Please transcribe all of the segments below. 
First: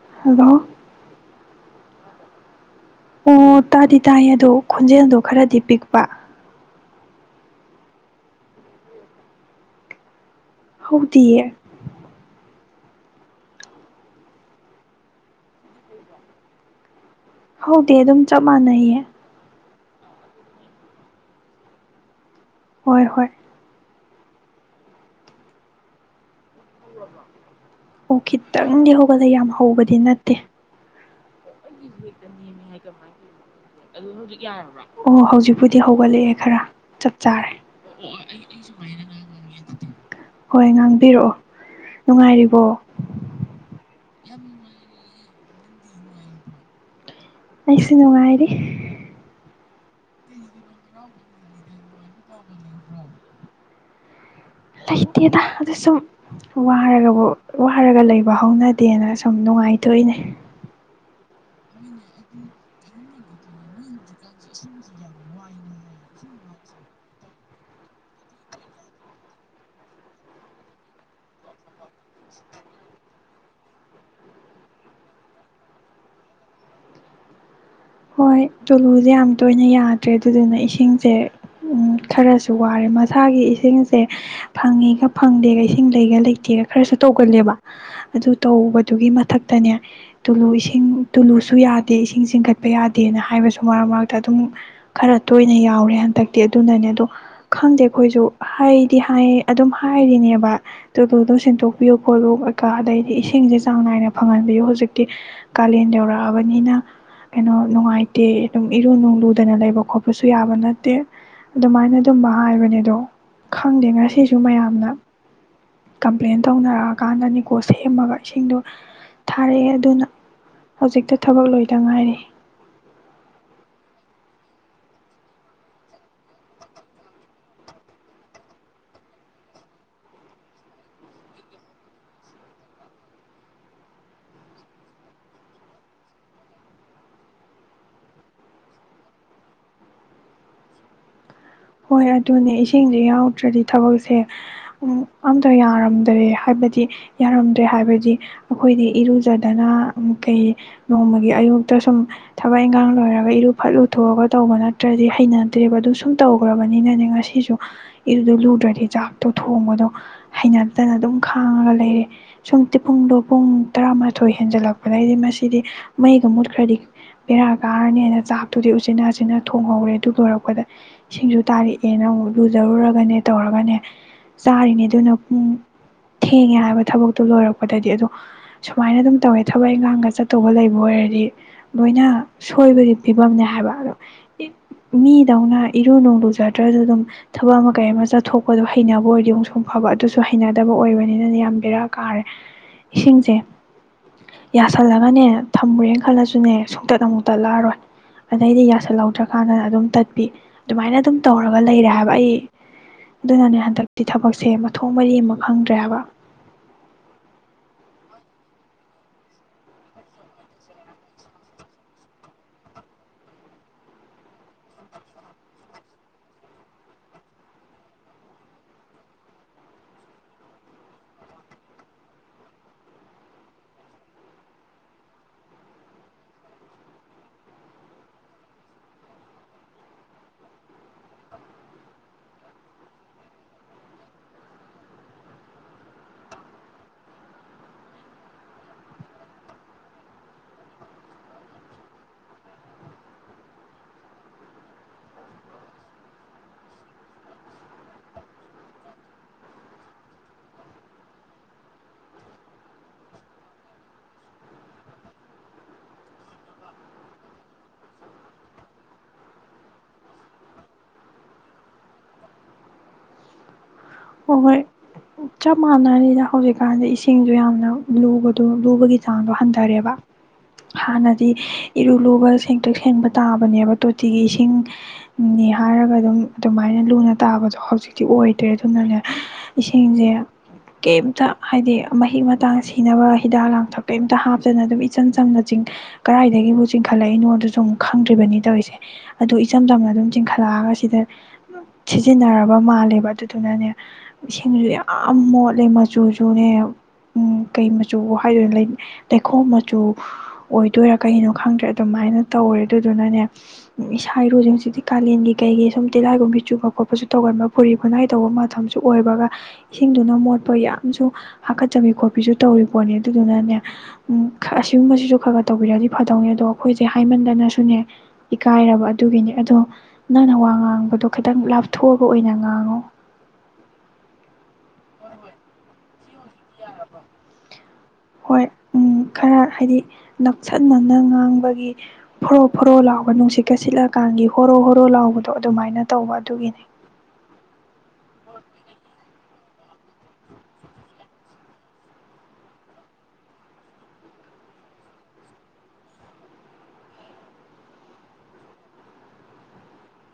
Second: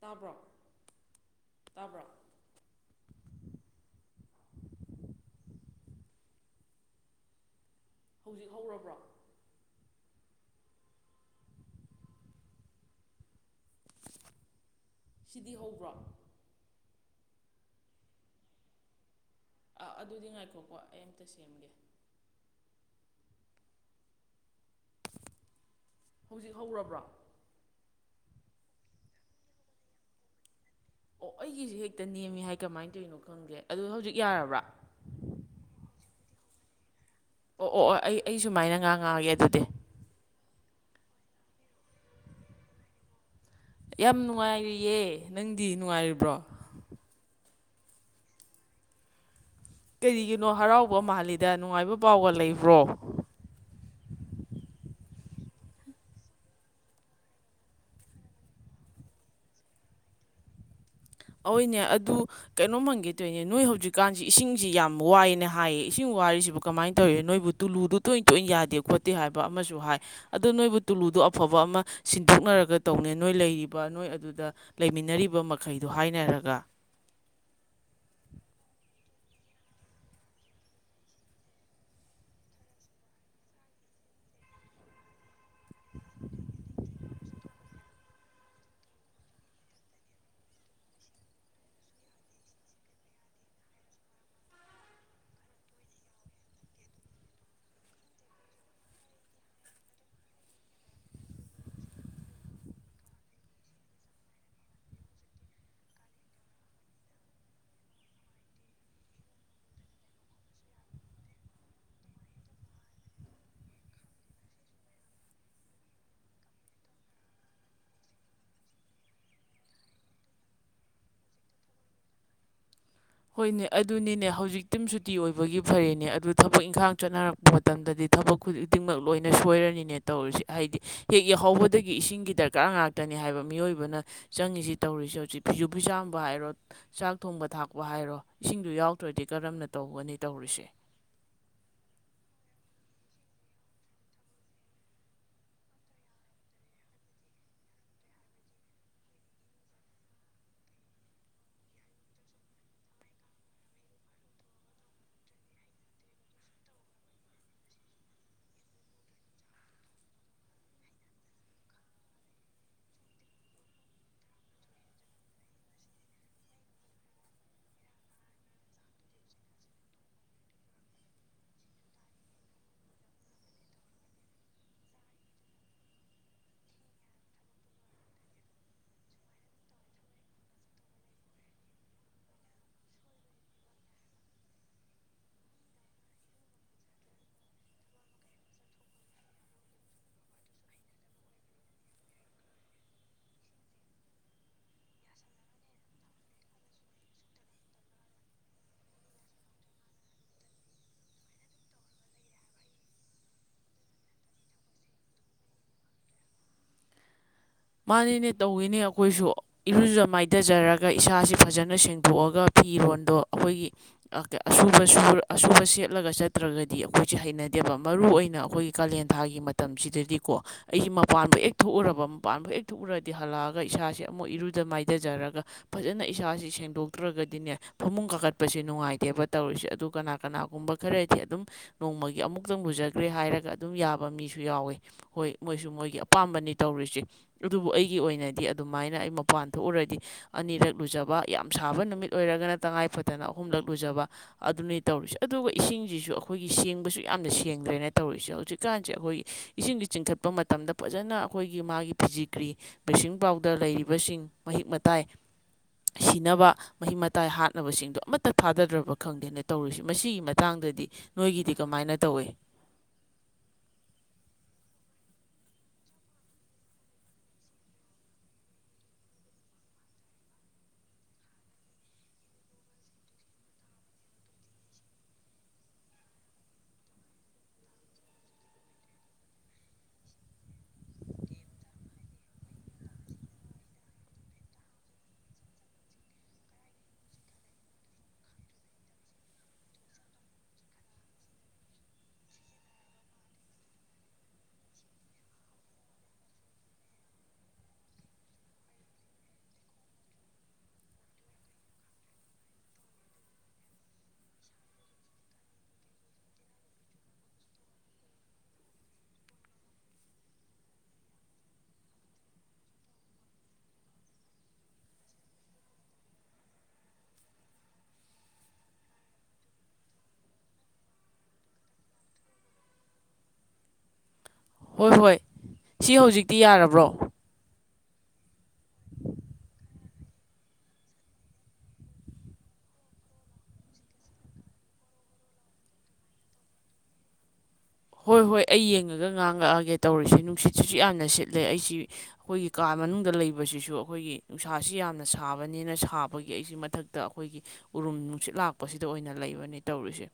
ꯇꯥꯕ꯭ꯔꯣ ꯍꯂꯣ ꯇꯥꯕ꯭ꯔꯣ ꯑꯣ ꯇꯥꯗꯤ ꯇꯥꯏ ꯑꯗꯣ ꯈꯣꯟꯖꯦꯜꯗꯣ ꯈꯔꯗꯤ ꯄꯤꯛꯄ ꯍꯧꯖꯤꯛ ꯍꯧꯔꯕ꯭ꯔꯣ ꯍꯧꯗꯤꯦ ꯁꯤꯗꯤ ꯍꯧꯕ꯭ꯔꯣ ꯍꯧꯗꯤꯦ ꯑꯗꯨꯝ ꯆꯞ ꯃꯥꯟꯅꯩꯌꯦ ꯑ ꯑꯗꯨꯗꯤ ꯉꯥꯏꯈꯣꯀꯣ ꯑꯩ ꯑꯝꯇ ꯁꯦꯝꯒꯦ ꯍꯣꯏ ꯍꯣꯏ ꯍꯧꯖꯤꯛ ꯍꯧꯔꯕ꯭ꯔꯥ ꯑꯣ ꯈꯤꯇꯪꯗꯤ ꯍꯧꯒꯠꯂ ꯌꯥꯝ ꯍꯧꯕꯗꯤ ꯅꯠꯇꯦ ꯑꯣ ꯑꯩꯒꯤꯁꯦ ꯍꯦꯛꯇ ꯅꯦꯝꯃꯤ ꯍꯥꯏ ꯀꯃꯥꯏꯅ ꯇꯧꯔꯤꯅꯣ ꯈꯪꯗꯒꯦ ꯑꯗꯨ ꯍꯧꯖꯤꯛ ꯌꯥꯔꯕ꯭ꯔꯥ ꯑꯣ ꯍꯧꯖꯤꯛꯄꯨꯗꯤ ꯍꯧꯒꯠꯂꯛꯑꯦ ꯈꯔ ꯆꯠ ꯑꯣ ꯑꯣ ꯑꯣ ꯑꯩ ꯑꯩ ꯁꯨꯃꯥꯏꯅ ꯉꯥ ꯉꯥꯡꯒꯦ ꯑꯗꯨꯗꯤ ꯍꯣꯏ ꯉꯥꯡꯕꯤꯔꯛꯑꯣ ꯅꯨꯡꯉꯥꯏꯔꯤꯕꯣ ꯌꯥꯝ ꯅꯨꯡꯉꯥꯏꯔꯤꯌꯦ ꯅꯪꯗꯤ ꯅꯨꯡꯉꯥꯏꯔꯤꯕ꯭ꯔꯣ ꯑꯁ ꯅꯨꯅꯨꯡꯉꯥꯏꯔꯤꯦ ꯀꯔꯤꯒꯤꯅꯣ ꯍꯔꯥꯎꯕ ꯃꯥꯜꯂꯤꯗ ꯅꯨꯡꯉꯥꯏꯕ ꯄꯥꯎꯒ ꯂꯩꯕ꯭ꯔꯣ ꯂꯩꯇꯦꯗ ꯑꯗꯨ ꯁꯨꯝ ꯋꯥꯔꯒꯕꯨ ꯋꯥꯔꯒ ꯂꯩꯕ ꯍꯧꯅꯗꯦꯅ ꯁꯨꯝ ꯅꯨꯡꯉꯥꯏꯊꯣꯛꯏꯅꯦ ꯍꯅꯦ ꯑꯗꯨ ꯀꯩꯅꯣ ꯃꯪꯒꯦ ꯇꯣꯏꯅꯦ ꯅꯣꯏ ꯍꯧꯖꯤꯛ ꯀꯥꯟꯁꯤ ꯏꯁꯤꯡꯁꯤ ꯌꯥꯝ ꯋꯥꯏꯅ ꯍꯥꯏꯌꯦ ꯏꯁꯤꯡ ꯋꯥꯔꯤꯔꯤꯁꯤꯕꯨ ꯀꯃꯥꯏꯅ ꯇꯧꯏ ꯅꯣꯏꯕꯨ ꯇꯨꯂꯨꯗꯨꯣ ꯇꯣꯏ ꯇꯣꯏꯅ ꯌꯥꯗꯦ ꯈꯣꯠꯇꯦ ꯍꯥꯏꯕ ꯑꯃꯁꯨ ꯍꯥꯏ ꯑꯗꯣ ꯅꯣꯏꯕꯨ ꯇꯨꯂꯨꯗꯣ ꯑꯐꯕ ꯑꯃ ꯁꯤꯟꯗꯣꯛꯅꯔꯒ ꯇꯧꯅꯤ ꯅꯣꯏ ꯂꯩꯔꯤꯕ ꯅꯣꯏ ꯑꯗꯨꯗ ꯂꯩꯃꯤꯟꯅꯔꯤꯕ ꯃꯈꯩ ꯑꯗꯨ ꯍꯥꯏꯅꯔꯒ ꯍꯣꯏ ꯇꯨꯂꯨꯁꯦ ꯌꯥꯝ ꯇꯣꯏꯅ ꯌꯥꯗ꯭ꯔꯦ ꯑꯗꯨꯗꯨꯅ ꯏꯁꯤꯡꯁꯦ ꯈꯔꯁꯨ ꯋꯥꯔꯦ ꯃꯁꯥꯒꯤ ꯏꯁꯤꯡꯁꯦ ꯐꯪꯉꯤꯒ ꯐꯪꯗꯦꯒ ꯏꯁꯤꯡ ꯂꯩꯒ ꯂꯩꯇꯦꯒ ꯈꯔꯁꯨ ꯇꯧꯒꯜꯂꯦꯕ ꯑꯗꯨ ꯇꯧꯕꯗꯨꯒꯤ ꯃꯊꯛꯇꯅꯦ ꯇꯨꯂꯨ ꯏꯁꯤꯡ ꯇꯨꯂꯨꯁꯨ ꯌꯥꯗꯦ ꯏꯁꯤꯡ ꯆꯤꯡꯈꯠ ꯌꯥꯗꯦꯅ ꯍꯥꯏꯕꯁꯨ ꯃꯔꯛ ꯃꯔꯛꯇ ꯑꯗꯨꯝ ꯈꯔ ꯇꯣꯏꯅ ꯌꯥꯎꯔꯦ ꯍꯟꯗꯛꯇꯤ ꯑꯗꯨꯅꯅꯦ ꯑꯗꯣ ꯈꯪꯗꯦ ꯑꯩꯈꯣꯏꯁꯨ ꯍꯥꯏꯗꯤ ꯍꯥꯏ ꯑꯗꯨꯝ ꯍꯥꯏꯔꯤꯅꯦꯕ ꯑꯗꯨꯗ ꯑꯗꯨꯝ ꯁꯦꯡꯇꯣꯛꯄꯤꯌꯨ ꯈꯣꯠꯂꯨ ꯀꯩꯀ ꯑꯗꯩꯗꯤ ꯏꯁꯤꯡꯁꯦ ꯆꯥꯡ ꯅꯥꯏꯅ ꯐꯪꯍꯟꯕꯤꯌꯨ ꯍꯧꯖꯤꯛꯇꯤ ꯀꯥꯂꯦꯟ ꯌꯧꯔꯛꯑꯕꯅꯤꯅ ꯀꯩꯅꯣ ꯅꯨꯡꯉꯥꯏꯇꯦ ꯑꯗꯨꯝ ꯏꯔꯨ ꯅꯨꯡ ꯂꯨꯗꯅ ꯂꯩꯕ ꯈꯣꯠꯄꯁꯨ ꯌꯥꯕ ꯅꯠꯇꯦ ꯑꯗꯨꯃꯥꯏꯅ ꯑꯗꯨꯝꯕ ꯍꯥꯏꯕꯅꯦ ꯑꯗꯣ ꯈꯪꯗꯦ ꯉꯁꯤꯁꯨ ꯃꯌꯥꯝꯅ ꯀꯝꯄ꯭ꯂꯦꯟ ꯇꯧꯅꯔꯛꯑꯀꯥꯟꯗꯅꯤꯀꯣ ꯁꯦꯝꯃꯒ ꯏꯁꯤꯡꯗꯣ ꯊꯥꯔꯛꯑꯦ ꯑꯗꯨꯅ ꯍꯧꯖꯤꯛꯇ ꯊꯕꯛ ꯂꯣꯏꯗ ꯉꯥꯏꯔꯤ ꯍꯣꯏꯅꯦ ꯑꯗꯨꯅꯤꯅꯦ ꯍꯧꯖꯤꯛꯇꯤꯝ ꯁꯨꯇꯤ ꯑꯣꯏꯕꯒꯤ ꯐꯔꯤꯅꯦ ꯑꯗꯨ ꯊꯕꯛ ꯏꯪꯈꯥꯡ ꯆꯠꯅꯔꯛꯄ ꯃꯇꯝꯗꯗꯤ ꯊꯕꯛ ꯈꯨꯗꯤ ꯈꯨꯗꯤꯡꯃꯛ ꯂꯣꯏꯅ ꯁꯣꯏꯔꯅꯤꯅꯦ ꯇꯧꯔꯤꯁꯤ ꯍꯥꯏꯗꯤ ꯍꯦꯛ ꯌꯥꯍꯧꯕꯗꯒꯤ ꯏꯁꯤꯡꯒꯤ ꯗꯔꯀꯥꯔ ꯉꯥꯛꯇꯅꯤ ꯍꯥꯏꯕ ꯃꯤꯑꯣꯏꯕꯅ ꯆꯪꯉꯤꯁꯤ ꯇꯧꯔꯤꯁꯤ ꯍꯧꯖꯤꯛ ꯐꯤꯁꯨ ꯐꯤꯖꯥꯝꯕ ꯍꯥꯏꯔꯣ ꯆꯥꯛ ꯊꯣꯡꯕ ꯊꯥꯛꯄ ꯋꯥꯍ ꯍꯥꯏꯔꯣ ꯏꯁꯤꯡꯗ ꯌꯥꯎꯗ꯭ꯔꯣꯏꯗꯤ ꯀꯔꯝꯅ ꯇꯧꯒꯅꯤ ꯇꯧꯔꯤꯁꯦ ꯍꯣꯏ ꯑꯗꯨꯅꯦ ꯏꯁꯤꯡꯁꯦ ꯌꯥꯎꯗ꯭ꯔꯗꯤ ꯊꯕꯛꯁꯦ ꯑꯝꯇ ꯌꯥꯔꯝꯗ꯭ꯔꯦ ꯍꯥꯏꯕꯗꯤ ꯌꯥꯔꯝꯗ꯭ꯔꯦ ꯍꯥꯏꯕꯗꯤ ꯑꯩꯈꯣꯏꯗꯤ ꯏꯔꯨꯖꯗꯅ ꯀꯩ ꯅꯣꯡꯃꯒꯤ ꯑꯌꯨꯛꯇ ꯁꯨꯝ ꯊꯕꯛ ꯏꯟꯈꯥꯡ ꯂꯣꯏꯔꯒ ꯏꯔꯨ ꯐꯠꯂꯨꯊꯣꯛꯑꯒ ꯇꯧꯕ ꯅꯠꯇ꯭ꯔꯗꯤ ꯍꯩꯅꯗ꯭ꯔꯦꯕ ꯑꯗꯨ ꯁꯨꯝ ꯇꯧꯈ꯭ꯔꯕꯅꯤꯅꯅꯦ ꯉꯁꯤꯁꯨ ꯏꯗꯣ ꯂꯨꯗ꯭ꯔꯗꯤ ꯆꯥꯛꯇꯣ ꯊꯣꯡꯕꯗꯣ ꯍꯩꯅꯗꯅ ꯑꯗꯨꯝ ꯈꯥꯡꯉꯒ ꯂꯩꯔꯦ ꯁꯨꯝꯇꯤ ꯄꯨꯡꯗꯣ ꯄꯨꯡ ꯇꯔꯥꯃꯥꯊꯣꯏ ꯍꯦꯟꯖꯜꯂꯛꯄꯗꯒꯤꯩꯗꯤ ꯃꯁꯤꯗꯤ ꯃꯩꯒ ꯃꯨꯠꯈ꯭ꯔꯗꯤ ꯄꯦꯔꯥ ꯀꯥꯔꯅꯤꯅ ꯆꯥꯛꯇꯨꯗꯤ ꯎꯆꯤꯅꯥꯆꯤꯟꯅ ꯊꯣꯡꯍꯧꯔꯦ ꯑꯗꯨ ꯂꯣꯏꯔꯛꯄꯗ ꯏꯁꯤꯡꯁꯨ ꯇꯥꯔꯛꯑꯦꯅ ꯑꯃꯨꯛ ꯂꯨꯖꯔꯨꯔꯒꯅꯦ ꯇꯧꯔꯒꯅꯦ ꯆꯥꯔꯤꯅꯦ ꯑꯗꯨꯅ ꯄꯨꯡ ꯊꯦꯡꯉꯦ ꯍꯥꯏꯕ ꯊꯕꯛꯇꯣ ꯂꯣꯏꯔꯛꯄꯗꯗꯤ ꯑꯗꯣ ꯁꯨꯃꯥꯏꯅ ꯑꯗꯨꯝ ꯇꯧꯋꯦ ꯊꯕꯛ ꯏꯪꯈꯥꯡꯒ ꯆꯠꯇꯧꯕ ꯂꯩꯕ ꯑꯣꯏꯔꯗꯤ ꯂꯣꯏꯅ ꯁꯣꯏꯕꯒꯤ ꯐꯤꯕꯝꯅꯦ ꯍꯥꯏꯕ ꯑꯗꯣ ꯃꯤꯗꯧꯅ ꯏꯔꯨ ꯅꯅꯨꯡ ꯂꯨꯖꯗ꯭ꯔꯁꯨ ꯑꯗꯨꯝ ꯊꯕꯛ ꯑꯃ ꯀꯩ ꯑꯃ ꯆꯠꯊꯣꯛꯄꯗꯣ ꯍꯩꯅꯕ ꯑꯣꯏꯗꯤ ꯑꯃꯨꯛ ꯁꯨꯡ ꯐꯕ ꯑꯗꯨꯁꯨ ꯍꯩꯅꯗꯕ ꯑꯣꯏꯕꯅꯤꯅꯅ ꯌꯥꯝ ꯕꯦꯔꯥ ꯀꯥꯔꯦ ꯏꯁꯤꯡꯁꯦ ꯌꯥꯁꯜꯂꯒꯅꯦ ꯊꯝꯃꯨꯔꯦꯅ ꯈꯜꯂꯁꯨꯅꯦ ꯁꯨꯡꯇꯠ ꯑꯃꯨꯛ ꯇꯠꯂꯛꯑꯔꯣꯏ ꯑꯗꯩꯗꯤ ꯌꯥꯁꯜꯍꯧꯗ꯭ꯔꯀꯥꯟꯗꯅ ꯑꯗꯨꯝ ꯇꯠꯄꯤ ꯑꯗꯨꯃꯥꯏꯅ ꯑꯗꯨꯝ ꯇꯧꯔꯒ ꯂꯩꯔꯦ ꯍꯥꯏꯕ ꯑꯩ ꯑꯗꯨꯅꯅꯦ ꯍꯟꯗꯛꯇꯤ ꯊꯕꯛꯁꯦ ꯃꯊꯣꯡ ꯃꯔꯤ ꯑꯃ ꯈꯪꯗ꯭ꯔꯦ ꯍꯥꯏꯕ ꯃꯥꯅꯤꯅꯦ ꯇꯧꯋꯤꯅꯦ ꯑꯩꯈꯣꯏꯁꯨ ꯏꯔꯨꯖ ꯃꯥꯏꯊꯖꯔꯒ ꯏꯁꯥꯁꯦ ꯐꯖꯅ ꯁꯦꯡꯗꯣꯛꯑꯒ ꯐꯤꯔꯣꯜꯗꯣ ꯑꯩꯈꯣꯏꯒꯤꯕ ꯑꯁꯨꯕ ꯁꯦꯠꯂꯒ ꯆꯠꯇ꯭ꯔꯒꯗꯤ ꯑꯩꯈꯣꯏꯁꯦ ꯍꯩꯅꯗꯦꯕ ꯃꯔꯨ ꯑꯣꯏꯅ ꯑꯩꯈꯣꯏꯒꯤ ꯀꯥꯂꯦꯟ ꯊꯥꯒꯤ ꯃꯇꯝꯁꯤꯗꯗꯤꯀꯣ ꯑꯩꯒꯤ ꯃꯄꯥꯟꯗ ꯍꯦꯛ ꯊꯣꯛꯎꯔꯕ ꯑꯄꯥꯕꯨ ꯍꯦꯛ ꯊꯨꯎꯔꯗꯤ ꯍꯜꯂꯛꯑꯒ ꯏꯁꯥꯁꯦ ꯑꯃꯨꯛ ꯏꯔꯨꯗ ꯃꯥꯏꯊꯖꯔꯒ ꯐꯖꯅ ꯏꯁꯥꯁꯤ ꯁꯦꯡꯗꯣꯛꯇ꯭ꯔꯒꯗꯤꯅꯦ ꯐꯃꯨꯡ ꯀꯥꯀꯠꯄꯁꯦ ꯅꯨꯡꯉꯥꯏꯇꯦꯕ ꯇꯧꯔꯤꯁꯦ ꯑꯗꯨ ꯀꯅꯥ ꯀꯅꯥꯒꯨꯝꯕ ꯈꯔꯗꯤ ꯑꯗꯨꯝ ꯅꯣꯡꯃꯒꯤ ꯑꯃꯨꯛꯇꯪ ꯂꯨꯖꯈ꯭ꯔꯦ ꯍꯥꯏꯔꯒ ꯑꯗꯨꯝ ꯌꯥꯕ ꯃꯤꯁꯨ ꯌꯥꯎꯋꯤ ꯍꯣꯏ ꯃꯣꯏꯁꯨ ꯃꯣꯏꯒꯤ ꯑꯄꯥꯝꯕꯅꯤ ꯇꯧꯔꯤꯁꯦ ꯑꯗꯨꯕꯨ ꯑꯩꯒꯤ ꯑꯣꯏꯅꯗꯤ ꯑꯗꯨꯃꯥꯏꯅ ꯑꯩ ꯃꯄꯥꯟ ꯊꯣꯛꯎꯔꯗꯤ ꯑꯅꯤꯔꯛ ꯂꯨꯖꯕ ꯌꯥꯝ ꯁꯥꯕ ꯅꯨꯃꯤꯠ ꯑꯣꯏꯔꯒꯅ ꯇꯉꯥꯏ ꯐꯗꯅ ꯑꯍꯨꯝꯂꯛ ꯂꯨꯖꯕ ꯑꯗꯨꯅꯤ ꯇꯧꯔꯤꯁꯦ ꯑꯗꯨꯒ ꯏꯁꯤꯡꯁꯤꯁꯨ ꯑꯩꯈꯣꯏꯒꯤ ꯁꯦꯡꯕꯁꯨ ꯌꯥꯝꯅ ꯁꯦꯡꯗ꯭ꯔꯦꯅ ꯇꯧꯔꯤꯁꯦ ꯍꯧꯖꯤꯛꯀꯥꯟꯁꯦ ꯑꯩꯈꯣꯏꯒꯤ ꯏꯁꯤꯡꯁ ꯆꯤꯡꯈꯠꯄ ꯃꯇꯝꯗ ꯐꯖꯅ ꯑꯩꯈꯣꯏꯒꯤ ꯃꯥꯒꯤ ꯐꯤꯖꯤꯀ꯭ꯔꯤ ꯕ꯭ꯂꯤꯦꯁꯤꯡ ꯄꯥꯎꯗꯔ ꯂꯩꯔꯤꯕꯁꯤꯡ ꯃꯍꯤꯛ ꯃꯇꯥꯏ ꯁꯤꯅꯕ ꯃꯍꯤꯛ ꯃꯇꯥꯏ ꯍꯥꯠꯅꯕꯁꯤꯡꯗꯣ ꯑꯃꯠꯇ ꯊꯥꯗꯗ꯭ꯔꯕ ꯈꯪꯗꯦꯅ ꯇꯧꯔꯤꯁꯤꯦ ꯃꯁꯤꯒꯤ ꯃꯇꯥꯡꯗꯗꯤ ꯅꯣꯏꯒꯤꯗꯤ ꯀꯃꯥꯏꯅ ꯇꯧꯋꯤ ꯣꯏ ꯆꯞ ꯃꯥꯟꯅꯔꯤꯅ ꯍꯧꯖꯤꯛꯀꯥꯟꯗꯤ ꯏꯁꯤꯡꯁꯨ ꯌꯥꯝꯅ ꯂꯨꯕꯗꯣ ꯂꯨꯕꯒꯤ ꯆꯥꯡꯗꯣ ꯍꯟꯊꯔꯦꯕ ꯍꯥꯟꯅꯗꯤ ꯏꯔꯨ ꯂꯨꯕ ꯁꯦꯡꯛꯇꯣꯛ ꯁꯦꯡꯕ ꯇꯥꯕꯅꯦꯕ ꯇꯣꯇꯤꯒꯤ ꯏꯁꯤꯡꯅꯤ ꯍꯥꯏꯔꯒ ꯑꯗꯨꯝ ꯑꯗꯨꯃꯥꯏꯅ ꯂꯨꯅ ꯇꯥꯕꯗꯣ ꯍꯧꯖꯤꯛꯇꯤ ꯑꯣꯏꯗ꯭ꯔꯦ ꯑꯗꯨꯅꯅꯦ ꯏꯁꯤꯡꯁꯦ ꯀꯩꯝꯇ ꯍꯥꯏꯗꯤ ꯃꯍꯤꯛ ꯃꯇꯥꯡ ꯁꯤꯅꯕ ꯍꯤꯗꯥꯛ ꯂꯥꯡꯊꯛ ꯀꯩꯝꯇ ꯍꯥꯞꯇꯅ ꯑꯗꯨꯝ ꯏꯆꯝ ꯆꯝꯅ ꯀꯗꯥꯏꯗꯒꯤꯕꯨ ꯆꯤꯡꯈꯠꯂꯛꯏꯅꯣꯗꯁꯨ ꯑꯃ ꯈꯪꯗ꯭ꯔꯤꯕꯅꯤ ꯇꯧꯔꯤꯁꯦ ꯑꯗꯨ ꯏꯆꯝ ꯆꯝꯅ ꯑꯗꯨꯝ ꯆꯤꯡꯈꯠꯂꯛꯑꯒ ꯁꯤꯗ ꯁꯤꯖꯤꯟꯅꯔꯕ ꯃꯥꯜꯂꯦꯕ ꯑꯗꯨꯗꯨꯅꯅꯦ ꯏꯁꯤꯡꯁꯨ ꯌꯥꯝ ꯃꯣꯠꯂꯦ ꯃꯆꯨꯁꯨꯅꯦ ꯀꯩ ꯃꯆꯨ ꯍꯥꯏꯗꯣꯏꯅ ꯂꯩꯈꯣꯝ ꯃꯆꯨ ꯑꯣꯏꯗꯣꯏꯔꯥ ꯀꯩꯅꯣ ꯈꯪꯗ꯭ꯔꯦ ꯑꯗꯨꯃꯥꯏꯅ ꯇꯧꯋꯦ ꯑꯗꯨꯗꯨꯅꯅꯦ ꯏꯁꯥ ꯏꯔꯨꯁꯦ ꯍꯧꯖꯤꯛꯇꯤ ꯀꯥꯂꯦꯟꯒꯤ ꯀꯩꯒꯤ ꯁꯨꯝ ꯇꯤꯍꯥꯏꯒꯨꯝꯕꯤ ꯆꯨꯕ ꯈꯣꯠꯄꯁꯨ ꯇꯧꯒꯟꯕ ꯐꯨꯔꯤ ꯐ ꯈꯨꯅꯥꯏ ꯇꯧꯕ ꯃꯇꯝꯁꯨ ꯁ ꯑꯣꯏꯕꯒ ꯏꯁꯤꯡꯗꯨꯅ ꯃꯣꯠꯄ ꯌꯥꯝꯁꯨ ꯍꯥꯀꯠꯆꯕꯤ ꯈꯣꯠꯄꯤꯁꯨ ꯇꯧꯔꯤ ꯄꯣꯠꯅꯦ ꯑꯗꯨꯗꯨꯅꯅꯦ ꯑꯁꯤꯒꯨꯝꯕꯁꯤꯁꯨ ꯈꯔ ꯈꯔ ꯇꯧꯕꯤꯔꯗꯤ ꯐꯗꯧꯅꯤ ꯑꯗꯣ ꯑꯩꯈꯣꯏꯁꯦ ꯍꯥꯏꯃꯟꯗꯅꯁꯨꯅꯦ ꯏꯀꯥꯏꯔꯕ ꯑꯗꯨꯒꯤꯅꯦ ꯑꯗꯣ ꯅꯪꯅ ꯋꯥ ꯉꯥꯡꯕꯗꯣ ꯈꯤꯇꯪ ꯂꯥꯞꯊꯣꯛꯑꯒ ꯑꯣꯏꯅ ꯉꯥꯡꯉꯣ ꯍꯣꯏ ꯍꯣꯏ ꯁꯤ ꯍꯧꯖꯤꯛ ꯇꯤ ꯌꯥꯔꯕ꯭ꯔꯣ ꯍꯣꯏ ꯎ ꯈꯔ ꯍꯥꯏꯗꯤ ꯅꯛꯁꯟꯅꯅ ꯉꯥꯡꯕꯒꯤ ꯐꯣꯔꯣꯛ ꯐꯣꯔꯣꯛ ꯂꯥꯎꯕ ꯅꯨꯡꯁꯤꯠꯀ ꯁꯤꯠꯂꯀꯥꯟꯒꯤ ꯍꯣꯔꯣ ꯍꯣꯔꯣ ꯂꯥꯎꯕꯗꯣ ꯑꯗꯨꯃꯥꯏꯅ ꯇꯧꯕ ꯑꯗꯨꯒꯤꯅꯤ ꯍꯣꯏ ꯍꯣꯏ ꯑꯩ ꯌꯦꯡꯉꯒ ꯉꯥꯡꯉꯛꯑꯒꯦ ꯇꯧꯔꯤꯁꯦ ꯅꯨꯡꯁꯤꯠꯁꯤꯁꯨ ꯌꯥꯝꯅ ꯁꯤꯠꯂꯦ ꯑꯩꯁꯤ ꯑꯩꯈꯣꯏꯒꯤ ꯀꯥ ꯃꯅꯨꯡꯗ ꯂꯩꯕꯁꯤꯁꯨ ꯑꯩꯈꯣꯏꯒꯤ ꯅꯨꯡꯁꯥꯁꯤ ꯌꯥꯝꯅ ꯁꯥꯕꯅꯦꯅ ꯁꯥꯕꯒꯤ ꯑꯩꯁꯤ ꯃꯊꯛꯇ ꯑꯩꯈꯣꯏꯒꯤ ꯎꯔꯨꯝ ꯅꯨꯡꯁꯤꯠ ꯂꯥꯛꯄꯁꯤꯗ ꯑꯣꯏꯅ ꯂꯩꯕꯅꯦ ꯇꯧꯔꯤꯁꯦ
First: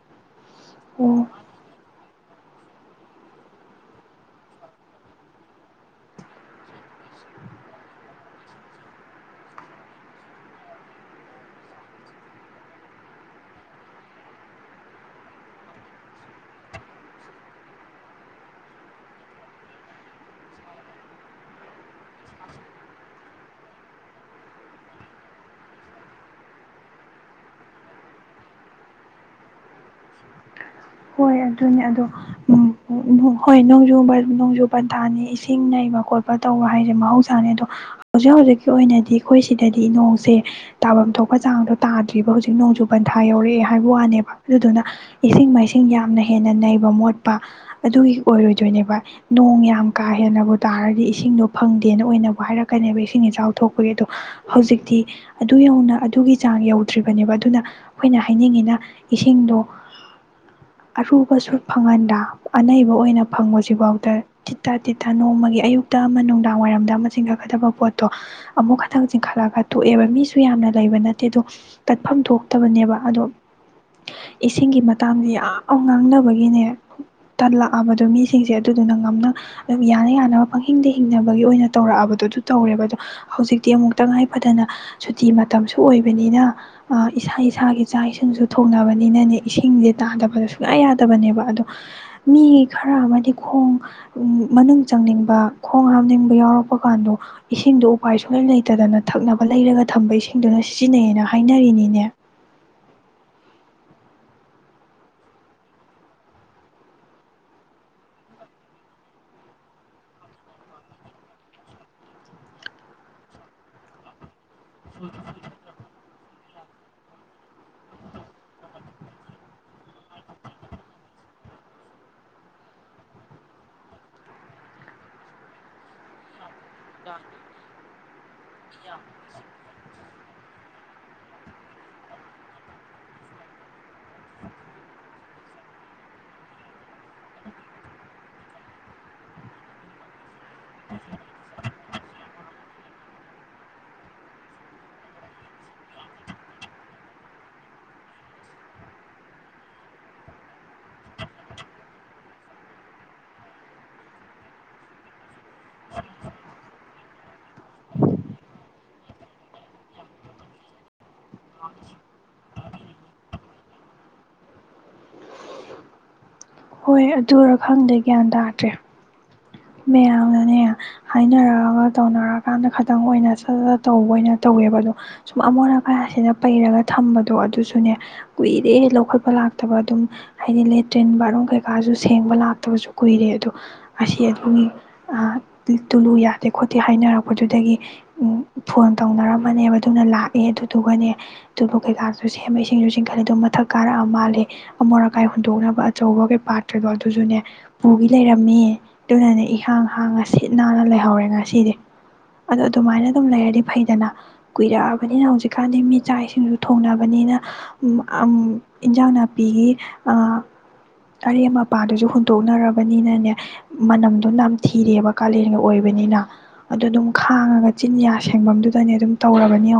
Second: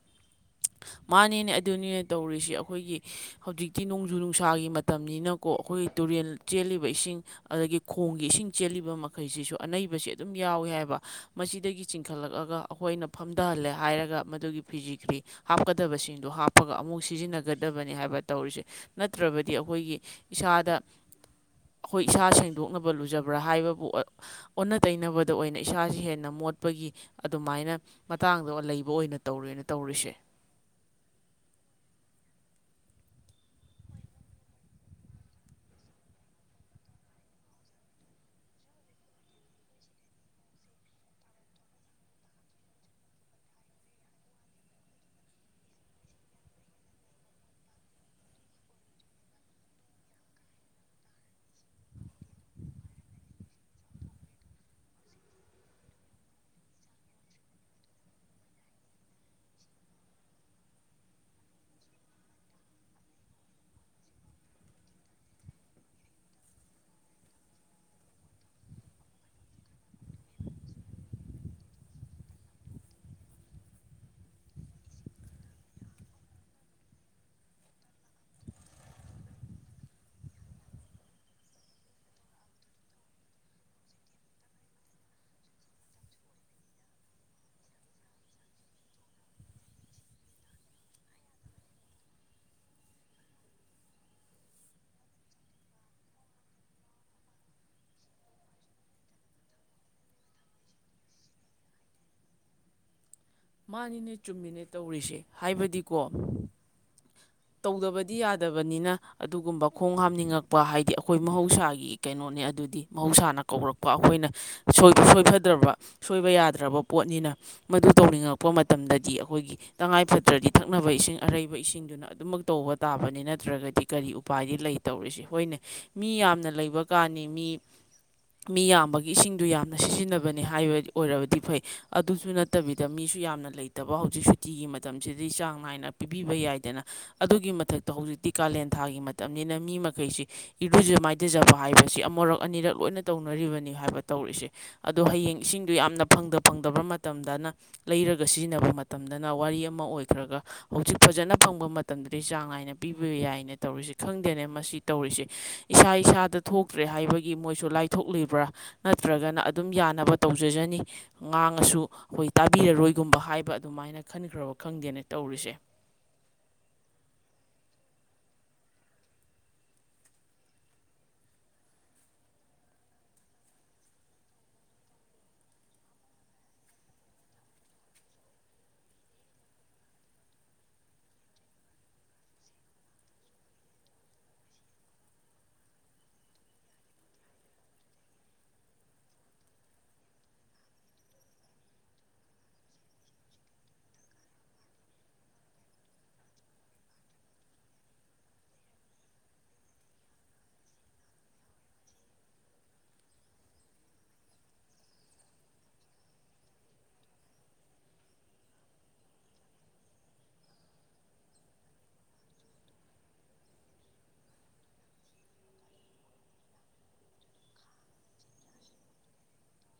ꯑꯣ ꯃꯥꯅꯦꯅꯦ ꯑꯗꯨꯅꯤꯅꯦ ꯇꯧꯔꯤꯁ ꯑꯩꯈꯣꯏꯒꯤ ꯍꯧꯖꯤꯛꯇꯤ ꯅꯣꯡꯖꯨ ꯅꯨꯡꯁꯥꯒꯤ ꯃꯇꯝꯅꯤꯅꯀꯣ ꯑꯩꯈꯣꯏꯒꯤ ꯇꯨꯔꯦꯜ ꯆꯦꯜꯂꯤꯕ ꯏꯁꯤꯡ ꯑꯗꯒꯤ ꯈꯣꯡꯒꯤ ꯏꯁꯤꯡ ꯆꯦꯜꯂꯤꯕ ꯃꯈꯩꯁꯤꯁꯨ ꯑꯅꯩꯕꯁꯤ ꯑꯗꯨꯝ ꯌꯥꯎꯏ ꯍꯥꯏꯕ ꯃꯁꯤꯗꯒꯤ ꯆꯤꯡꯈꯠꯂꯛꯑꯒ ꯑꯩꯈꯣꯏꯅ ꯐꯝꯊꯍꯜꯂꯦ ꯍꯥꯏꯔꯒ ꯃꯗꯨꯒꯤ ꯐꯤꯖꯤꯒ꯭ꯔꯤ ꯍꯥꯞꯀꯗꯕꯁꯤꯡꯗꯣ ꯍꯥꯞꯄꯒ ꯑꯃꯨꯛ ꯁꯤꯖꯤꯟꯅꯒ ꯐꯒꯗꯕꯅꯤ ꯍꯥꯏꯕ ꯇꯧꯔꯤꯁꯦ ꯅꯠꯇ꯭ꯔꯕꯗꯤ ꯑꯩꯈꯣꯏꯒꯤ ꯏꯁꯥꯗ ꯑꯩꯈꯣꯏ ꯏꯁꯥ ꯁꯦꯡꯗꯣꯛꯅꯕ ꯂꯨꯖꯕ꯭ꯔꯥ ꯍꯥꯏꯕꯕꯨ ꯑꯣꯟꯅ ꯇꯩꯅꯕꯗ ꯑꯣꯏꯅ ꯏꯁꯥꯥꯁ ꯍꯦꯟꯅ ꯃꯣꯠꯄꯒꯤ ꯑꯗꯨꯃꯥꯏꯅ ꯃꯇꯥꯡꯗꯣ ꯂꯩꯕ ꯑꯣꯏꯅ ꯇꯧꯔꯦꯅ ꯇꯧꯔꯤꯁꯦ ꯍꯣꯏ ꯑꯗꯨꯅꯦ ꯑꯗꯣ ꯎꯝ ꯍꯣꯏ ꯅꯣꯡꯖꯨ ꯅꯣꯡꯖꯨ ꯄꯟꯊꯥꯅꯤ ꯏꯁꯤꯡ ꯅꯩꯕ ꯈꯣꯠꯄ ꯇꯧꯕ ꯍꯥꯏꯁꯦ ꯃꯍꯧꯁꯥꯅꯦ ꯑꯗꯣ ꯍꯧꯖꯤꯛ ꯍꯧꯖꯤꯛꯀꯤ ꯑꯣꯏꯅꯗꯤ ꯑꯩꯈꯣꯏ ꯁꯤꯗꯗꯤ ꯅꯣꯡꯁꯦ ꯇꯥꯐꯝ ꯊꯣꯛꯄ ꯆꯥꯡꯗꯣ ꯇꯥꯗ꯭ꯔꯤꯕ ꯍꯧꯖꯤꯛ ꯅꯣꯡꯖꯨ ꯄꯟꯊꯥ ꯌꯧꯔꯛꯑꯦ ꯍꯥꯏꯕ ꯋꯥꯅꯦꯕ ꯑꯗꯨꯗꯨꯅ ꯏꯁꯤꯡ ꯃꯩ ꯏꯁꯤꯡ ꯌꯥꯝꯅ ꯍꯦꯟꯅ ꯅꯩꯕ ꯃꯣꯠꯄ ꯑꯗꯨꯒꯤ ꯑꯣꯏꯔꯣꯏꯗꯣꯏꯅꯦꯕ ꯅꯣꯡ ꯌꯥꯝ ꯀꯥ ꯍꯦꯟꯅꯕ ꯇꯥꯔꯗꯤ ꯏꯁꯤꯡꯗꯣ ꯐꯪꯗꯦꯅ ꯑꯣꯏꯅꯕꯨ ꯍꯥꯏꯔꯛꯀꯅꯦꯕ ꯏꯁꯤꯡ ꯏꯆꯥꯎ ꯊꯣꯛꯄꯒꯤ ꯑꯗꯣ ꯍꯧꯖꯤꯛꯇꯤ ꯑꯗꯨ ꯌꯧꯅ ꯑꯗꯨꯒꯤ ꯆꯥꯡ ꯌꯧꯗ꯭ꯔꯤꯕꯅꯦꯕ ꯑꯗꯨꯅ ꯑꯩꯈꯣꯏꯅ ꯍꯥꯏꯅꯤꯡꯉꯤꯅ ꯏꯁꯤꯡꯗꯣ ꯑꯔꯨꯕꯁꯨ ꯐꯪꯍꯟꯗ ꯑꯅꯩꯕ ꯑꯣꯏꯅ ꯐꯪꯕꯁꯤꯐꯥꯎꯗ ꯇꯤꯠꯇ ꯇꯤꯠꯇ ꯅꯣꯡꯃꯒꯤ ꯑꯌꯨꯛꯇ ꯑꯃ ꯅꯨꯡꯗꯥꯡ ꯋꯥꯏꯔꯝꯗ ꯑꯃ ꯆꯤꯡꯈꯠꯀꯗꯕ ꯄꯣꯠꯇꯣ ꯑꯃꯨꯛ ꯈꯛꯇꯪ ꯆꯤꯡꯈꯠꯂꯒ ꯇꯣꯛꯑꯦꯕ ꯃꯤꯁꯨ ꯌꯥꯝꯅ ꯂꯩꯕ ꯅꯠꯇꯦ ꯑꯗꯣ ꯇꯠꯐꯝ ꯊꯣꯛꯇꯕꯅꯦꯕ ꯑꯗꯣ ꯏꯁꯤꯡꯒꯤ ꯃꯇꯥꯡꯁꯦ ꯌꯥꯝ ꯉꯥꯡꯅꯕꯒꯤꯅꯦ ꯇꯜꯂꯛꯑꯕꯗꯣ ꯃꯤꯁꯤꯡꯁꯦ ꯑꯗꯨꯗꯨꯅ ꯉꯝꯅ ꯑꯗꯨꯝ ꯌꯥꯅ ꯌꯥꯅꯕ ꯄꯪꯍꯤꯡꯗ ꯍꯤꯡꯅꯕꯒꯤ ꯑꯣꯏꯅ ꯇꯧꯔꯛꯑꯕꯗꯣ ꯑꯗꯨ ꯇꯧꯔꯦꯕ ꯑꯗꯣ ꯍꯧꯖꯤꯛꯇꯤ ꯑꯃꯨꯛ ꯇꯉꯥꯏ ꯐꯗꯅ ꯁꯨꯇꯤ ꯃꯇꯝꯁꯨ ꯑꯣꯏꯕꯅꯤꯅ ꯏꯁꯥ ꯏꯁꯥꯒꯤ ꯆꯥꯛ ꯏꯁꯤꯡꯁꯨ ꯊꯣꯡꯅꯕꯅꯤꯅꯅꯦ ꯏꯁꯤꯡꯁꯦ ꯇꯥꯗꯕꯗꯁꯨ ꯁꯨꯡꯌꯥ ꯌꯥꯗꯕꯅꯦꯕ ꯑꯗꯣ ꯃꯤ ꯈꯔ ꯑꯃꯗꯤ ꯈꯣꯡ ꯃꯅꯨꯡ ꯆꯪꯅꯤꯡꯕ ꯈꯣꯡ ꯍꯥꯝꯅꯤꯡꯕ ꯌꯥꯎꯔꯛꯄ ꯀꯥꯟꯗꯣ ꯏꯁꯤꯡꯗꯣ ꯎꯄꯥꯏ ꯁꯨꯡꯂꯩ ꯂꯩꯇꯗꯅ ꯊꯛꯅꯕ ꯂꯩꯔꯒ ꯊꯝꯕ ꯏꯁꯤꯡꯗꯨꯅ ꯁꯤꯖꯤꯟꯅꯩꯌꯦꯅ ꯍꯥꯏꯅꯔꯤꯅꯤꯅꯦ ꯃꯥꯅꯤꯅꯦ ꯆꯨꯝꯃꯤꯅꯦ ꯇꯧꯔꯤꯁꯦ ꯍꯥꯏꯕꯗꯤꯀꯣ ꯇꯧꯗꯕꯗꯤ ꯌꯥꯗꯕꯅꯤꯅ ꯑꯗꯨꯒꯨꯝꯕ ꯈꯣꯡ ꯍꯥꯝꯅꯤꯡꯉꯛꯄ ꯍꯥꯏꯗꯤ ꯑꯩꯈꯣꯏ ꯃꯍꯧꯁꯥꯒꯤ ꯀꯩꯅꯣꯅꯦ ꯑꯗꯨꯗꯤ ꯃꯍꯧꯁꯥꯅ ꯀꯧꯔꯛꯄ ꯑꯩꯈꯣꯏꯅ ꯁꯣꯏ ꯁꯣꯏ ꯐꯗ꯭ꯔꯕ ꯁꯣꯏꯕ ꯌꯥꯗ꯭ꯔꯕ ꯄꯣꯠꯅꯤꯅ ꯃꯗꯨ ꯇꯧꯅꯤꯡꯉꯛꯄ ꯄꯄ ꯃꯇꯝꯗꯗꯤ ꯑꯩꯈꯣꯏꯒꯤ ꯇꯉꯥꯏ ꯐꯗ꯭ꯔꯗꯤ ꯊꯛꯅꯕ ꯏꯁꯤꯡ ꯑꯔꯩꯕ ꯏꯁꯤꯡꯗꯨꯅ ꯑꯗꯨꯝꯃꯛ ꯇꯧꯕ ꯇꯥꯕꯅꯤ ꯅꯠꯇ꯭ꯔꯒꯗꯤ ꯀꯔꯤ ꯎꯄꯥꯏꯗꯤ ꯂꯩꯇꯧꯔꯤꯁ ꯦ ꯍꯣꯏꯅꯦ ꯃꯤ ꯌꯥꯝꯅ ꯂꯩꯕ ꯀꯥꯟꯅꯤ ꯃꯤ ꯃꯤ ꯌꯥꯝꯕꯒꯤ ꯏꯁꯤꯡꯗꯨ ꯌꯥꯝꯅ ꯁꯤꯖꯤꯟꯅꯕꯅꯤ ꯍꯥꯏꯕ ꯑꯣꯏꯔꯕꯗꯤ ꯐꯩ ꯑꯗꯨꯁꯨ ꯅꯠꯇꯕꯤꯗ ꯃꯤꯁꯨ ꯌꯥꯝ ꯌꯥꯝꯅ ꯂꯩꯇꯕ ꯍꯧꯖꯤꯛ ꯁꯨꯇꯤꯒꯤ ꯃꯇꯝꯁꯤꯗꯩ ꯆꯥꯡ ꯅꯥꯏꯅ ꯄꯤꯕꯤꯕ ꯌꯥꯏꯗꯅ ꯑꯗꯨꯒꯤ ꯃꯊꯛꯇ ꯍꯧꯖꯤꯛꯇꯤ ꯀꯥꯂꯦꯟ ꯊꯥꯒꯤ ꯃꯇꯝꯅꯤꯅ ꯃꯤ ꯃꯈꯩꯁꯤ ꯏꯔꯨꯖ ꯃꯥꯏꯊꯖꯕ ꯍꯥꯏꯕꯁꯤ ꯑꯃꯨꯔꯛ ꯑꯅꯤꯔꯛ ꯂꯣꯏꯅ ꯇꯧꯅꯔꯤꯕꯅꯤ ꯍꯥꯏꯕ ꯇꯧꯔꯤꯁꯦ ꯑꯗꯣ ꯍꯌꯦꯡ ꯏꯁꯤꯡꯗꯣ ꯌꯥꯝꯅ ꯐꯪꯗ ꯐꯪꯗꯕ ꯃꯇꯝꯗꯅ ꯂꯩꯔꯒ ꯁꯤꯖꯤꯟꯅꯕ ꯃꯇꯝꯗꯅ ꯋꯥꯔꯤ ꯑꯃ ꯑꯣꯏꯈ꯭ꯔꯒ ꯍꯧꯖꯤꯛ ꯐꯖꯅ ꯐꯪꯕ ꯃꯇꯝꯗꯗꯤ ꯆꯥꯡ ꯅꯥꯏꯅ ꯄꯤꯕ ꯌꯥꯏꯅ ꯇꯧꯔꯤꯁꯦ ꯈꯪꯗꯦꯅꯦ ꯃꯁꯤ ꯇꯧꯔꯤꯁꯦ ꯏꯁꯥ ꯏꯁꯥꯗ ꯊꯣꯛꯇ꯭ꯔꯦ ꯍꯥꯏꯕꯒꯤ ꯃꯣꯏꯁꯨ ꯂꯥꯏꯊꯣꯛꯂꯤꯕ꯭ꯔꯥ ꯅꯠꯇ꯭ꯔꯒꯅ ꯑꯗꯨꯝ ꯌꯥꯅꯕ ꯇꯧꯖꯖꯅꯤ ꯉꯥꯡꯉꯁꯨ ꯑꯩꯈꯣꯏ ꯇꯥꯕꯤꯔꯔꯣꯏ ꯑꯗꯨꯒꯨꯝꯕ ꯍꯥꯏꯕ ꯑꯗꯨꯃꯥꯏꯅ ꯈꯟꯈ꯭ꯔꯕ ꯈꯪꯗꯦꯅꯦ ꯇꯧꯔꯤꯁꯦ ꯍꯣꯏ ꯑꯗꯨꯔ ꯈꯪꯗꯦ ꯒ꯭ꯌꯥꯟ ꯇꯥꯗ꯭ꯔꯦ ꯃꯌꯥꯝꯅꯅꯦ ꯍꯥꯏꯅꯔꯛꯑꯒ ꯇꯧꯅꯔꯛꯑꯀꯥꯟꯗ ꯈꯤꯇꯪ ꯑꯣꯏꯅ ꯆꯠ ꯇꯧꯕ ꯑꯣꯏꯅ ꯇꯧꯋꯦꯕ ꯑꯗꯣ ꯁꯨꯝ ꯑꯃꯣꯠ ꯑꯀꯥꯏꯁꯤꯅ ꯄꯩꯔꯒ ꯊꯝꯕꯗꯣ ꯑꯗꯨꯁꯨꯅꯦ ꯀꯨꯏꯔꯦ ꯂꯧꯈꯠꯄ ꯂꯥꯛꯇꯕ ꯑꯗꯨꯝ ꯍꯥꯏꯗꯤ ꯂꯦꯇ꯭ꯔꯤꯟ ꯕꯥꯠꯔꯨꯝ ꯀꯩꯀꯥꯁꯨ ꯁꯦꯡꯕ ꯂꯥꯛꯇꯕꯁꯨ ꯀꯨꯏꯔꯦ ꯑꯗꯣ ꯑꯁꯤ ꯒꯤ ꯇꯨꯂꯨ ꯌꯥꯗꯦ ꯈꯣꯠꯇꯦ ꯍꯥꯏꯅꯔꯛꯄꯗꯨꯗꯒꯤ ꯐꯣꯟ ꯇꯧꯅꯔꯃꯅꯦꯕ ꯑꯗꯨꯅ ꯂꯥꯛꯑꯦ ꯑꯗꯨꯗꯨꯒꯅꯦ ꯇꯨꯂꯨ ꯀꯩꯀꯥꯁꯨ ꯁꯦꯝꯕ ꯏꯁꯤꯡꯁꯨ ꯆꯤꯡꯈꯠꯂꯦ ꯑꯗꯨꯝ ꯃꯊꯛ ꯀꯥꯔꯛꯑ ꯃꯥꯜꯂꯦ ꯑꯃꯣꯠ ꯑꯀꯥꯏ ꯍꯨꯟꯗꯣꯛꯅꯕ ꯑꯆꯧꯕ ꯀꯩ ꯄꯥꯇ꯭ꯔꯗꯣ ꯑꯗꯨꯁꯨꯅꯦ ꯄꯨꯒꯤ ꯂꯩꯔꯝꯃꯦ ꯑꯗꯨꯅꯅꯦ ꯏꯍꯥꯡ ꯍꯥꯡꯉ ꯁꯤꯠ ꯅꯥꯟꯅ ꯂꯩꯍꯧꯔꯦ ꯉꯁꯤꯗꯤ ꯑꯗꯣ ꯑꯗꯨꯃꯥꯏꯅ ꯑꯗꯨꯝ ꯂꯩꯔꯗꯤ ꯐꯩꯗꯅ ꯀꯨꯏꯔꯛꯑꯕꯅꯤꯅ ꯍꯧꯖꯤꯛꯀꯥꯟꯗꯤ ꯃꯤ ꯆꯥꯛ ꯏꯁꯤꯡꯁꯨ ꯊꯣꯡꯅꯕꯅꯤꯅ ꯏꯟꯖꯥꯡ ꯅꯥꯄꯤꯒꯤ ꯑꯔꯦꯝ ꯑꯄꯥꯗꯨꯁꯨ ꯍꯨꯟꯇꯣꯛꯅꯔꯕꯅꯤꯅꯅꯦ ꯃꯅꯝꯗꯣ ꯅꯝꯊꯤꯔꯦꯑꯕ ꯀꯥꯂꯦꯟꯒ ꯑꯣꯏꯕꯅꯤꯅ ꯑꯗꯨ ꯑꯗꯨꯝ ꯈꯥꯡꯉꯒ ꯆꯤꯟ ꯌꯥ ꯁꯦꯡꯕꯗꯨꯗꯅꯦ ꯑꯗꯨꯝ ꯇꯧꯔꯕꯅꯤ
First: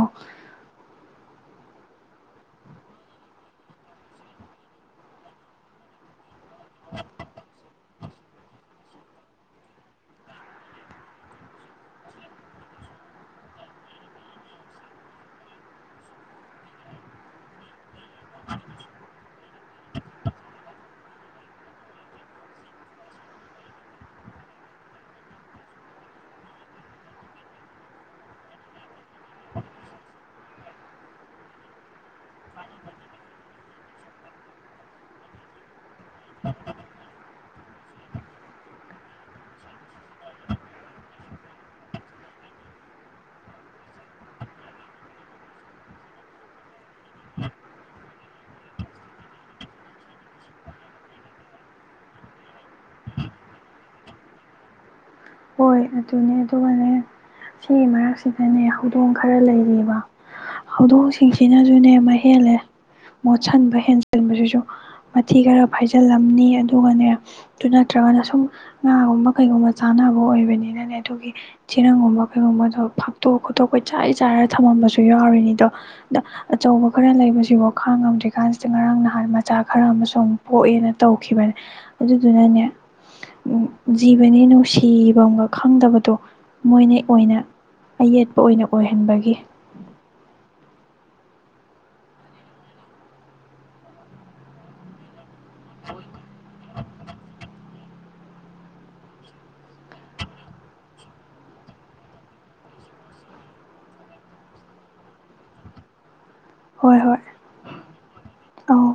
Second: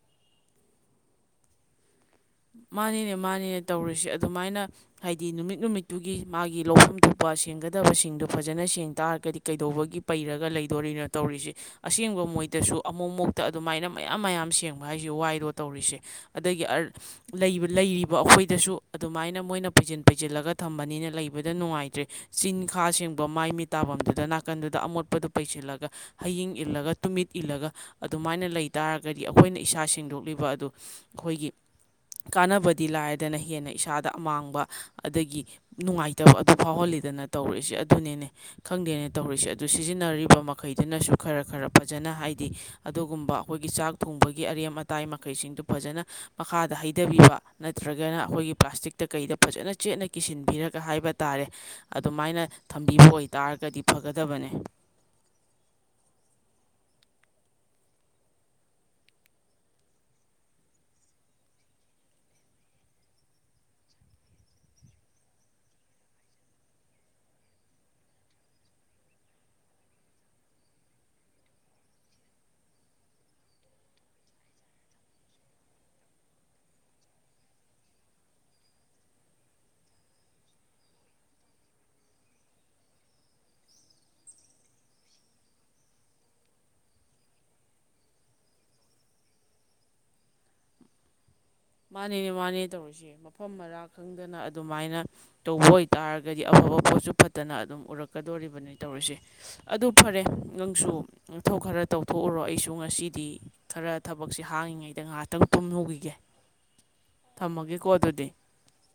ꯃꯥꯅꯤꯅꯦ ꯃꯥꯅꯤꯅꯦ ꯇꯧꯔꯤꯁꯦ ꯑꯗꯨꯃꯥꯏꯅ ꯍꯥꯏꯗꯤ ꯅꯨꯃꯤꯠ ꯅꯨꯃꯤꯠꯇꯨꯒꯤ ꯃꯥꯒꯤ ꯂꯧꯐꯝ ꯊꯣꯛꯄ ꯁꯦꯡꯒꯗꯕꯁꯤꯡ ꯑꯗꯨ ꯐꯖꯅ ꯁꯦꯡ ꯇꯥꯔꯒꯗꯤ ꯀꯩꯗꯧꯕꯒꯤ ꯄꯩꯔꯒ ꯂꯩꯗꯣꯔꯤꯅꯣ ꯇꯧꯔꯤꯁꯦ ꯑꯁꯦꯡꯕ ꯃꯣꯏꯗꯁꯨ ꯑꯃꯨꯛ ꯃꯨꯛꯇ ꯑꯗꯨꯃꯥꯏꯅ ꯃꯌꯥꯝ ꯃꯌꯥꯝ ꯁꯦꯡꯕ ꯍꯥꯏꯁꯦ ꯋꯥꯏꯗꯣ ꯇꯧꯔꯤꯁꯦ ꯑꯗꯒꯤ ꯂꯩꯔꯤꯕ ꯑꯩꯈꯣꯏꯗꯁꯨ ꯑꯗꯨꯃꯥꯏꯅ ꯃꯣꯏꯅ ꯄꯩꯁꯤꯟ ꯄꯩꯁꯤꯜꯂꯒ ꯊꯝꯕꯅꯤꯅ ꯂꯩꯕꯗ ꯅꯨꯡꯉꯥꯏꯇ꯭ꯔꯦ ꯆꯤꯟꯈꯥ ꯁꯦꯡꯕ ꯃꯥꯏ ꯃꯤꯠ ꯇꯥꯐꯝꯗꯨꯗ ꯅꯥꯀꯟꯗꯨꯗ ꯑꯃꯣꯠꯄꯗꯨ ꯄꯩꯁꯤꯜꯂꯒ ꯍꯌꯤꯡ ꯏꯜꯂꯒ ꯇꯨꯃꯤꯠ ꯏꯜꯂꯒ ꯑꯗꯨꯃꯥꯏꯅ ꯂꯩ ꯇꯥꯔꯒꯗꯤ ꯑꯩꯈꯣꯏꯅ ꯏꯁꯥ ꯁꯦꯡꯗꯣꯛꯂꯤꯕ ꯑꯗꯨ ꯑꯩꯈꯣꯏꯒꯤ ꯀꯥꯟꯅꯕꯗꯤ ꯂꯥꯏꯗꯅ ꯍꯦꯟꯅ ꯏꯁꯥꯗ ꯑꯃꯥꯡꯕ ꯑꯗꯒꯤ ꯅꯨꯡꯉꯥꯏꯇꯕ ꯑꯗꯨ ꯐꯥꯎꯍꯜꯂꯤꯗꯅ ꯇꯧꯔꯛꯏꯁꯦ ꯑꯗꯨꯅꯤꯅꯦ ꯈꯪꯗꯦꯅꯦ ꯇꯧꯔꯤꯛꯔꯤꯁꯦ ꯑꯗꯨ ꯁꯤꯖꯤꯟꯅꯔꯤꯕ ꯃꯈꯩꯗꯨꯅꯁꯨ ꯈꯔ ꯈꯔ ꯐꯖꯅ ꯍꯥꯏꯗꯤ ꯑꯗꯨꯒꯨꯝꯕ ꯑꯩꯈꯣꯏꯒꯤ ꯆꯥꯛ ꯊꯣꯡꯕꯒꯤ ꯑꯔꯦꯝ ꯑꯇꯥꯏ ꯃꯈꯩꯁꯤꯡꯗꯨ ꯐꯖꯅ ꯃꯈꯥꯗ ꯍꯩ ꯊꯩꯊꯕꯤꯕ ꯅꯠꯇ꯭ꯔꯒꯅ ꯑꯩꯈꯣꯏꯒꯤ ꯄ꯭ꯂꯥꯁꯇꯤꯛꯇ ꯀꯩꯗ ꯐꯖꯅ ꯆꯦꯠꯅ ꯀꯤꯁꯤꯟꯕꯤꯔꯒ ꯍꯥꯏꯕ ꯇꯥꯔꯦ ꯑꯗꯨꯃꯥꯏꯅ ꯊꯝꯕꯤꯕ ꯑꯣꯏ ꯇꯥꯔꯒꯗꯤ ꯐꯒꯗꯕꯅꯦ ꯍꯣꯏ ꯑꯗꯨꯅꯦ ꯑꯗꯨꯒꯅꯦ ꯁꯤꯒꯤ ꯃꯔꯛꯁꯤꯗꯅꯦ ꯍꯧꯗꯣꯡ ꯈꯔ ꯂꯩꯔꯤꯕ ꯍꯧꯗꯣꯡꯁꯤꯡꯁꯤꯅꯁꯨꯅꯦ ꯃꯍ ꯍꯦꯜꯂꯦ ꯃꯣꯠꯁꯤꯟꯕ ꯍꯦꯟꯖꯟꯕꯁꯤꯁꯨ ꯃꯊꯤ ꯈꯔ ꯐꯥꯏꯖꯤꯜꯂꯝꯅꯤ ꯑꯗꯨꯒꯅꯦ ꯑꯗꯨ ꯅꯠꯇ꯭ꯔꯒꯅ ꯁꯨꯝ ꯉꯥꯒꯨꯝꯕ ꯀꯩꯒꯨꯝꯕ ꯆꯥꯅꯕ ꯑꯣꯏꯕꯅꯤꯅꯅꯦ ꯑꯗꯨꯒꯤ ꯆꯦꯔꯪꯒꯨꯝꯕ ꯀꯩꯒꯨꯝꯕꯗꯣ ꯐꯥꯛꯇꯣꯛ ꯈꯣꯠꯇꯣꯛꯄ ꯆꯥꯏ ꯆꯥꯏꯔ ꯊꯝꯃꯝꯕꯁꯨ ꯌꯥꯎꯔꯤꯅꯤꯗꯣ ꯑꯗ ꯑꯆꯧꯕ ꯈꯔ ꯂꯩꯕꯁꯤ ꯋꯥ ꯈꯥꯡ ꯉꯝꯗ꯭ꯔꯤꯀꯥꯟꯁꯤꯗ ꯉꯔꯥꯡ ꯅꯍꯥꯟ ꯃꯆꯥ ꯈꯔ ꯑꯃꯁꯨ ꯑꯃꯨꯛ ꯄꯣꯛꯑꯦꯅ ꯇꯧꯈꯤꯕꯅꯦ ꯑꯗꯨꯗꯨꯅꯅꯦ ꯖꯤꯕꯅꯤ ꯅꯨꯡꯁꯤ ꯀꯤꯕꯝꯒ ꯈꯪꯗꯕꯗꯣ ꯃꯣꯏꯅ ꯑꯣꯏꯅ ꯑꯌꯦꯠꯄ ꯑꯣꯏꯅ ꯑꯣꯏꯍꯟꯕꯒꯤ ꯃꯥꯅꯦꯅꯦ ꯃꯥꯅꯦ ꯇꯧꯔꯤꯁꯦ ꯃꯐꯝ ꯃꯔꯥ ꯈꯪꯗꯅ ꯑꯗꯨꯃꯥꯏꯅ ꯇꯧꯕ ꯑꯣꯏꯇꯥꯔꯒꯗꯤ ꯑꯐꯕ ꯄꯣꯠꯁꯨ ꯐꯠꯇꯅ ꯑꯗꯨꯝ ꯎꯔꯛꯀꯗꯣꯔꯤꯕꯅꯤ ꯇꯧꯔꯤꯁꯦ ꯑꯗꯨ ꯐꯔꯦ ꯅꯪꯁꯨ ꯅꯪꯊꯧ ꯈꯔ ꯇꯧꯊꯣꯛꯎꯔꯣ ꯑꯩꯁꯨ ꯉꯁꯤꯗꯤ ꯈꯔ ꯊꯕꯛꯁꯦ ꯍꯥꯡꯉꯤꯉꯩꯗ ꯉꯥꯏꯍꯥꯛꯇꯪ ꯇꯨꯝꯍꯧꯈꯤꯒꯦ ꯍꯣꯏ ꯍꯣꯏ ꯀꯠꯇꯗꯤ ꯑꯧ